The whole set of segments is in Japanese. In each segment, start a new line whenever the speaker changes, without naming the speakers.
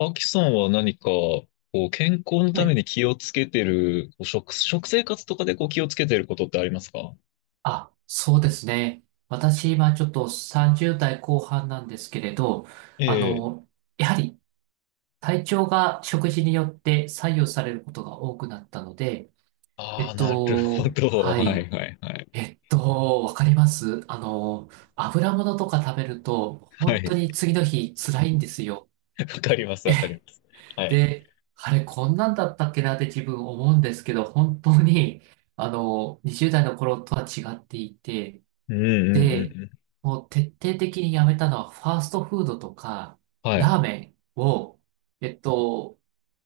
アキさんは何か、こう、健康の
は
ため
い。
に気をつけてる、こう食生活とかでこう気をつけてることってありますか？
あ、そうですね。私、今ちょっと30代後半なんですけれど、
え
あ
え。
の、やはり体調が食事によって左右されることが多くなったので、
ああ、なるほど。
は
はい
い。
はいはい。
わかります。油物とか食べると、
は
本当
い。
に次の日辛いんですよ。
わかります、わかります。はい。
で、あれ、こんなんだったっけなって自分思うんですけど、本当に、20代の頃とは違っていて、
うんうんう
で、
んうん。
もう徹底的にやめたのは、ファーストフードとか、
は
ラ
い。
ーメンを、えっと、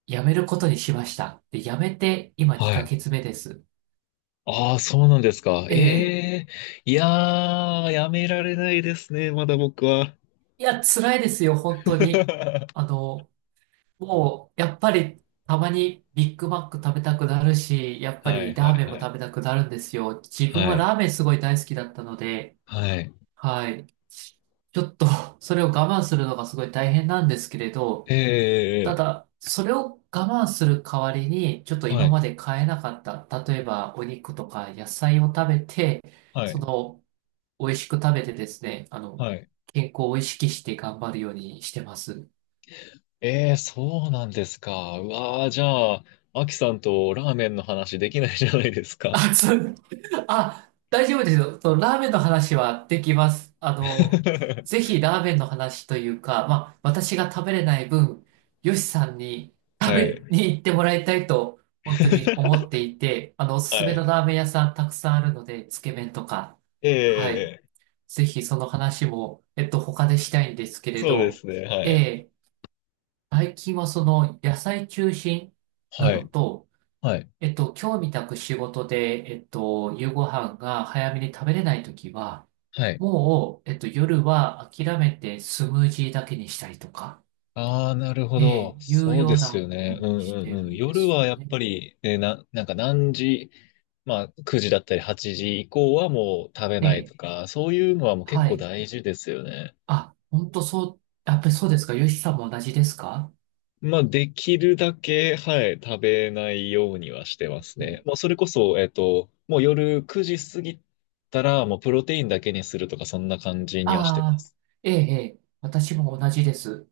やめることにしました。で、やめて、今
は
2
い。
ヶ月目です。
ああ、そうなんですか。
ええ。
ええ。いやー、やめられないですね、まだ僕は。
いや、辛いですよ、本当に。あ の、もう、やっぱり、たまにビッグマック食べたくなるし、やっぱ
はい
りラ
は
ー
い
メンも
はい。
食べたくなるんですよ。自分
は
は
い。
ラーメンすごい大好きだったので、
はい。
はい。ちょっと、それを我慢するのがすごい大変なんですけれど、
え
た
え。
だ、それを我慢する代わりに、ちょっと
は
今
い。
まで買えなかった、例えばお肉とか野菜を食べて、
は
そ
い。
の、美味しく食べてですね、
はい。
健康を意識して頑張るようにしてます。
ええ、そうなんですか。うわあ、じゃあ、アキさんとラーメンの話できないじゃないですか。
あ、そう、あ、大丈夫ですよ。そのラーメンの話はできます。ぜ ひラーメンの話というか、まあ、私が食べれない分、ヨシさんに食
は
べ
い。
に行ってもらいたいと、本当に思って いて、おすす
は
めの
い。
ラーメン屋さんたくさんあるので、つけ麺とか、
え
はい。
え、
ぜひその話も、他でしたいんですけれ
そうで
ど、
すね。はい。
えー最近はその野菜中心な
は
の
い。
と、
はい。
今日みたく仕事で、夕ご飯が早めに食べれないときは、
はい。
もう、夜は諦めてスムージーだけにしたりとか、
ああ、なるほ
え
ど。
え、いう
そう
よ
で
う
すよ
なふう
ね。うん
にし
うん
てる
うん。
んで
夜
す
は
よ
やっ
ね。
ぱり、なんか何時、まあ、9時だったり8時以降はもう食べ
え
ない
え、
とか、そういうのはもう結
は
構
い。
大事ですよね。
あ、本当そう、やっぱりそうですか。ヨシさんも同じですか？
まあ、できるだけ、はい、食べないようにはしてます
う
ね。
ん。
もうそれこそ、もう夜9時過ぎたら、もうプロテインだけにするとか、そんな感じにはしてま
ああ、
す。
ええ、ええ、私も同じです。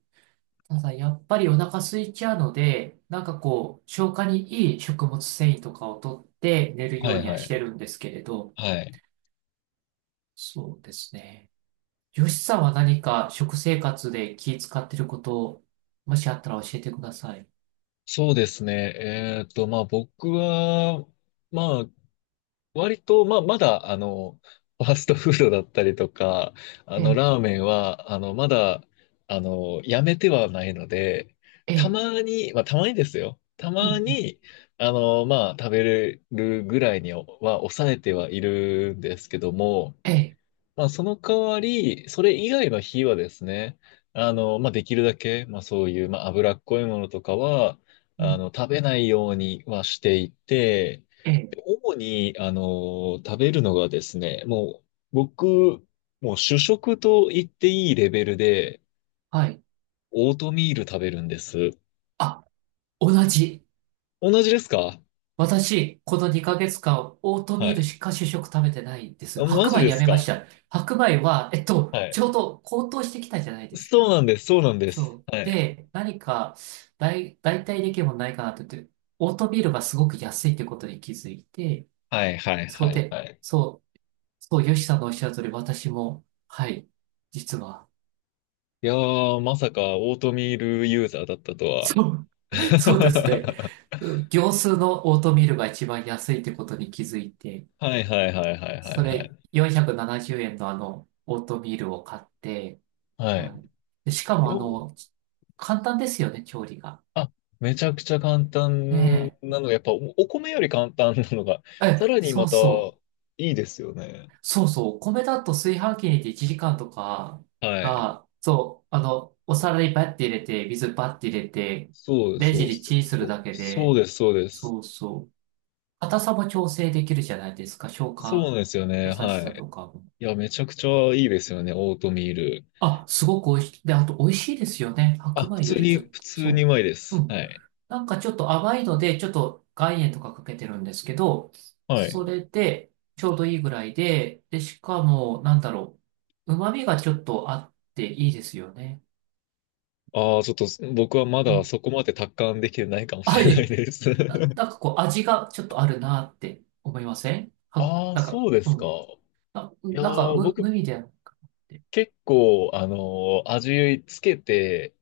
ただ、やっぱりお腹空いちゃうので、なんかこう、消化にいい食物繊維とかを取って寝るよ
は
う
い
には
は
して
い。
るんですけれど、
はい。
そうですね。よしさんは何か食生活で気使ってることを、もしあったら教えてください。
そうですね。まあ僕は、まあ割と、まあ、まだ、ファーストフードだったりとか、
ええ、
ラーメンは、まだ、やめてはないので、
え
た
え、
まに、まあ、たまにですよ。た
うん、う
ま
ん
に、まあ、食べれるぐらいには抑えてはいるんですけども、
ええ、
まあ、その代わり、それ以外の火はですね、まあ、できるだけ、まあ、そういう、まあ、脂っこいものとかは、
うん
食べないようにはしていて、
ええ、
で主に、食べるのがですね、もう、僕、もう主食と言っていいレベルで、
はい。
オートミール食べるんです。
あ、同じ。
同じですか？
私、この2ヶ月間、オートミ
は
ール
い。
しか主食食べてないです。
あマ
白
ジ
米
で
や
す
めま
か？
した。白米は、
はい。
ちょうど高騰してきたじゃないです
そう
か。
なんです、そうなんです。
そう。
はい。
で、何か代替できるものないかなって言って、オートミールがすごく安いってことに気づいて、
はい、はい、
そう
はい、
で、
はい。
そう。そう、ヨシさんのおっしゃる通り、私も、はい、実は、
いやー、まさかオートミールユーザーだったとは。
そう、そうですね。業スーのオートミールが一番安いってことに気づいて、
はいはいはいはいはい
そ
は
れ
い。
470円のオートミールを買って、
は
はい。でしか
い。
も
よ
簡単ですよね、調理が。
あ、めちゃくちゃ簡単
ね
なのが、やっぱお、お米より簡単なのが、
え。
さ
え、
らに
そ
ま
う
た
そう。
いいですよね。
そうそう。お米だと炊飯器に入れて1時間とか
はい。
が、そう、お皿にバッて入れて、水バッて入れて、
そう
レン
そ
ジ
う
で
そう
チンす
そ
る
う。
だけ
そう
で、
です、そうです。
そうそう。硬さも調整できるじゃないですか。消
そうな
化、
んですよね。
優し
は
さ
い。
とかも。
いや、めちゃくちゃいいですよね、オートミール。
あ、すごく美味しい。で、あと美味しいですよね。
あ、
白
普
米よ
通
りち
に、
ょっ
普
と、
通にう
そ
まいで
う。う
す。
ん。
はい。
なんかちょっと甘いので、ちょっと岩塩とかかけてるんですけど、
は
そ
い。
れでちょうどいいぐらいで、で、しかも、なんだろう。旨味がちょっとあっていいですよね。
ああ、ちょっと僕はま
う
だ
ん。
そこまで達観できてないかもし
あ、い
れない
え、
です。
なんかこう味がちょっとあるなって思いませんは、
ああ、
なんか、
そうで
う
すか。
ん。
いや
なんか
ー、僕
無味ではなくて。
結構、味つけて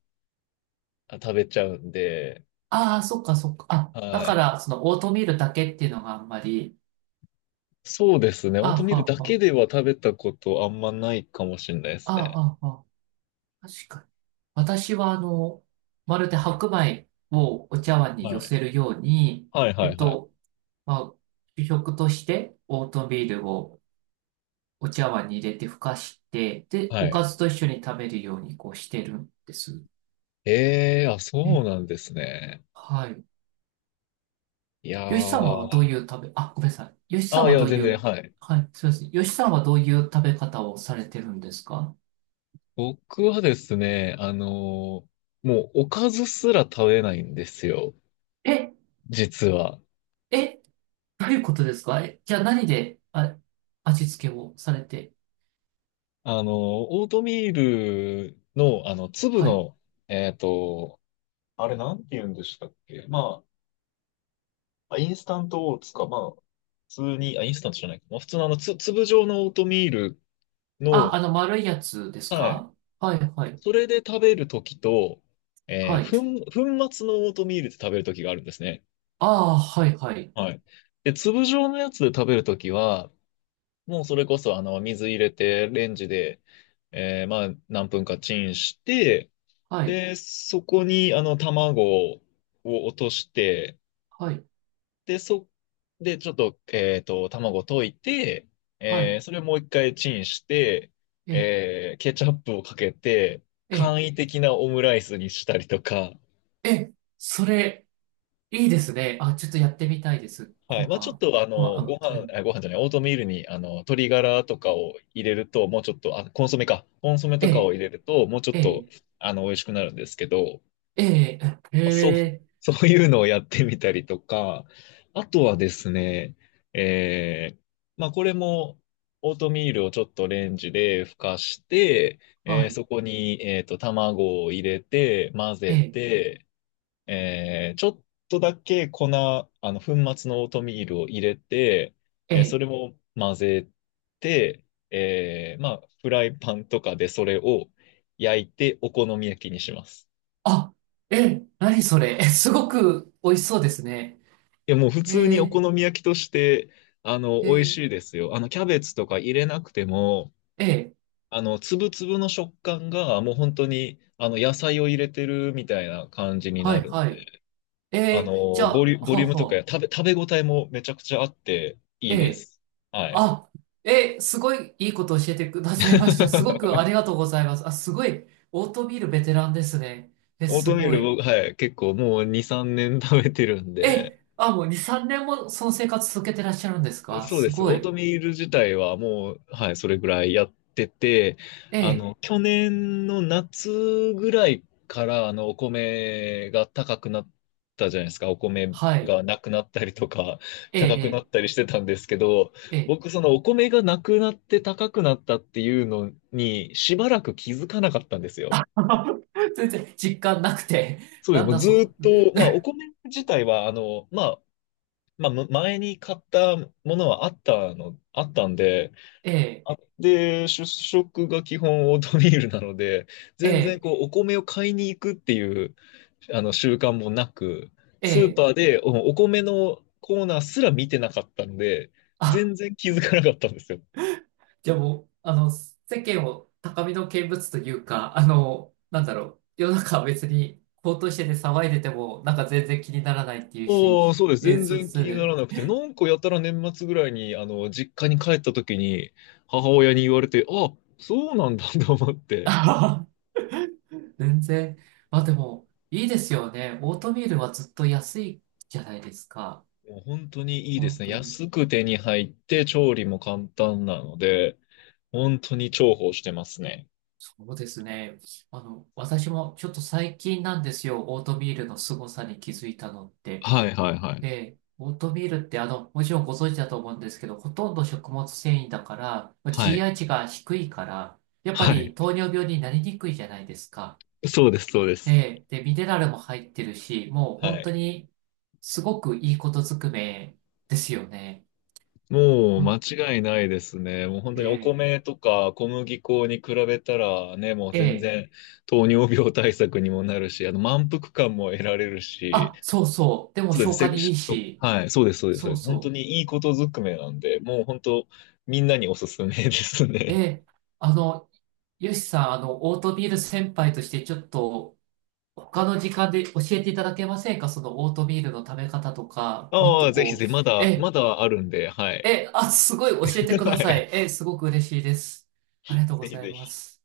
あ食べちゃうんで、
ああ、そっかそっか。あ、
は
だか
い。
ら、そのオートミールだけっていうのがあんまり、
そうですね。オート
あ
ミ
あ、
ー
は
ルだ
あ
け
は
では食べたことあんまないかもしれないで
あ
す
あ、
ね。
あはあ確かに。私は、まるで白米をお茶碗に
は
寄
い。
せるように、
はい
え
は
っ
いはい。
と、まあ、主食としてオートミールをお茶碗に入れてふかして、で、
は
おか
い。
ずと一緒に食べるようにこうしてるんです。
ええー、あ、
え
そう
え、
なんですね。
はい。
いや
よしさんはどう
ー。
いう食べ、あ、ごめんなさい。よし
あ
さん
あ、い
は
や、
どうい
全然、
う、
はい。
はい、すみません。よしさんはどういう食べ方をされてるんですか？
僕はですね、もうおかずすら食べないんですよ、
え、
実は。
え、どういうことですか？え、じゃあ何で、あ、味付けをされて。
あのオートミールの、粒
はい。
の、えっと、あれなんて言うんでしたっけ？まあ、あインスタントオーツか、まあ、普通に、あ、インスタントじゃないか。まあ、普通の粒状のオートミールの、
あ、あの丸いやつです
はい。
か？はい、はい、
それで食べるときと、え
は
ー、
い。
粉末のオートミールで食べるときがあるんですね。
ああ、はい、はい、
はい。で、粒状のやつで食べるときは、もうそれこそ、水入れて、レンジで、まあ、何分かチンして、
はい、
で、そこに、卵を落として、
はい、
で、そ、で、ちょっと、卵溶いて、
はい。
それをもう一回チンして、
え、
ケチャップをかけて、簡
え、
易的なオムライスにしたりとか、
え、それ、いいですね。あ、ちょっとやってみたいです。
はい。
今
まあ、ちょっ
晩。
と、
今晩
ご
あ、う
飯、
ん、
あご飯じゃない、オートミールに、鶏ガラとかを入れると、もうちょっと、あ、コンソメか。コンソメとかを
え、
入れると、もうちょっ
え、
と、
え、
美味しくなるんですけど、
え、
まあ、そう、
え、
そういうのをやってみたりとか、あとはですね、えー、まあ、これも、オートミールをちょっとレンジでふかして、
はい、
そこに、卵を入れて、混ぜ
え、
て、ちょっとだけ粉末のオートミールを入れて、そ
え、
れを混ぜて、まあ、フライパンとかでそれを焼いてお好み焼きにします。
あ、え、何それ。え、すごく美味しそうですね。
いや、もう普
え
通にお
ー、
好み焼きとして、
え
美味
ー、
しいですよ。キャベツとか入れなくても、
えー
粒々の食感がもう本当に、野菜を入れてるみたいな感じに
は
な
い、
るの。
はい。えー、じゃあ、
ボ
はあ
リュームとか
は
や
あ、
食べ、食べ応えもめちゃくちゃあってい
え
いで
え
す。はい。
あ、すごいいいことを教えてくださいました。すごくあ りがとうございます。あ、すごい、オートミールベテランですね。え、
オー
す
トミー
ご
ル
い。
僕、はい、結構もう2、3年食べてるんで、
え、あ、もう2、3年もその生活続けてらっしゃるんですか？
そうで
す
す。オ
ご
ート
い。
ミール自体はもう、はい、それぐらいやってて、
ええ、
去年の夏ぐらいから、お米が高くなったじゃないですか。お米
はい。
がなくなったりとか、高くな
え
っ
え
たりしてたんですけど、
ええええ
僕、そのお米がなくなって高くなったっていうのに、しばらく気づかなかったんですよ。
全然実感なくて。
そうです。
なん
もう
だ
ずー
そ
っ
の、
と、まあ、お米自体は、まあ、まあ、前に買ったものはあったの、あったんで、
ええ
あで、主食が基本オートミールなので、全
え
然こうお米を買いに行くっていうあの習慣もなく、
え
スー
え
パ
え
ーでお米のコーナーすら見てなかったんで、
あ
全然気づかなかったんですよ。
じゃあもう、世間を高みの見物というか、なんだろう、世の中は別に高騰してて騒いでても、なんか全然気にならないっていうし、
おー、そうです。
えー、
全
そう
然気
そう
にな
ね。
らなくて、なんかやたら年末ぐらいに、実家に帰った時に、母親に言われて、あ、そうなんだ と思っ て、
あはは全然。まあでも、いいですよね。オートミールはずっと安いじゃないですか。
もう本当にいいで
本
すね。
当に。
安く手に入って、調理も簡単なので、本当に重宝してますね。
そうですね。私もちょっと最近なんですよ。オートミールの凄さに気づいたのって。
はいはいはい。
ええ、オートミールってもちろんご存知だと思うんですけど、ほとんど食物繊維だから、まあ
はい。
GI 値が低いから、やっぱ
はい。
り糖尿病になりにくいじゃないですか。
そうです、そうで
え
す。
え、で、ミネラルも入ってるし、もう
は
本当
い。
にすごくいいことずくめですよね。
もう
ほ
間
ん
違いないですね。もう本当にお
え
米とか小麦粉に比べたらね、もう
え、え
全
え、
然糖尿病対策にもなるし、あの満腹感も得られるし、
あ、そうそう。でも
そうです。
消化にいいし、
はい、そうです、そうです、そう
そ
で
う
す。本当
そ
にいいことずくめなんで、もう本当みんなにおすすめです
う。え
ね。
え、あの、よしさん、オートミール先輩としてちょっと、他の時間で教えていただけませんか？そのオートミールの食べ方と か、もっ
あ
と
あ、ぜひ
こ
ぜ
う、
ひ、まだ、ま
え、
だあるんで、はい。
え、あ、すごい教えて く
は
ださ
い。
い。え、すごく嬉しいです。ありがとうご
ぜひ
ざい
ぜ
ま
ひ。
す。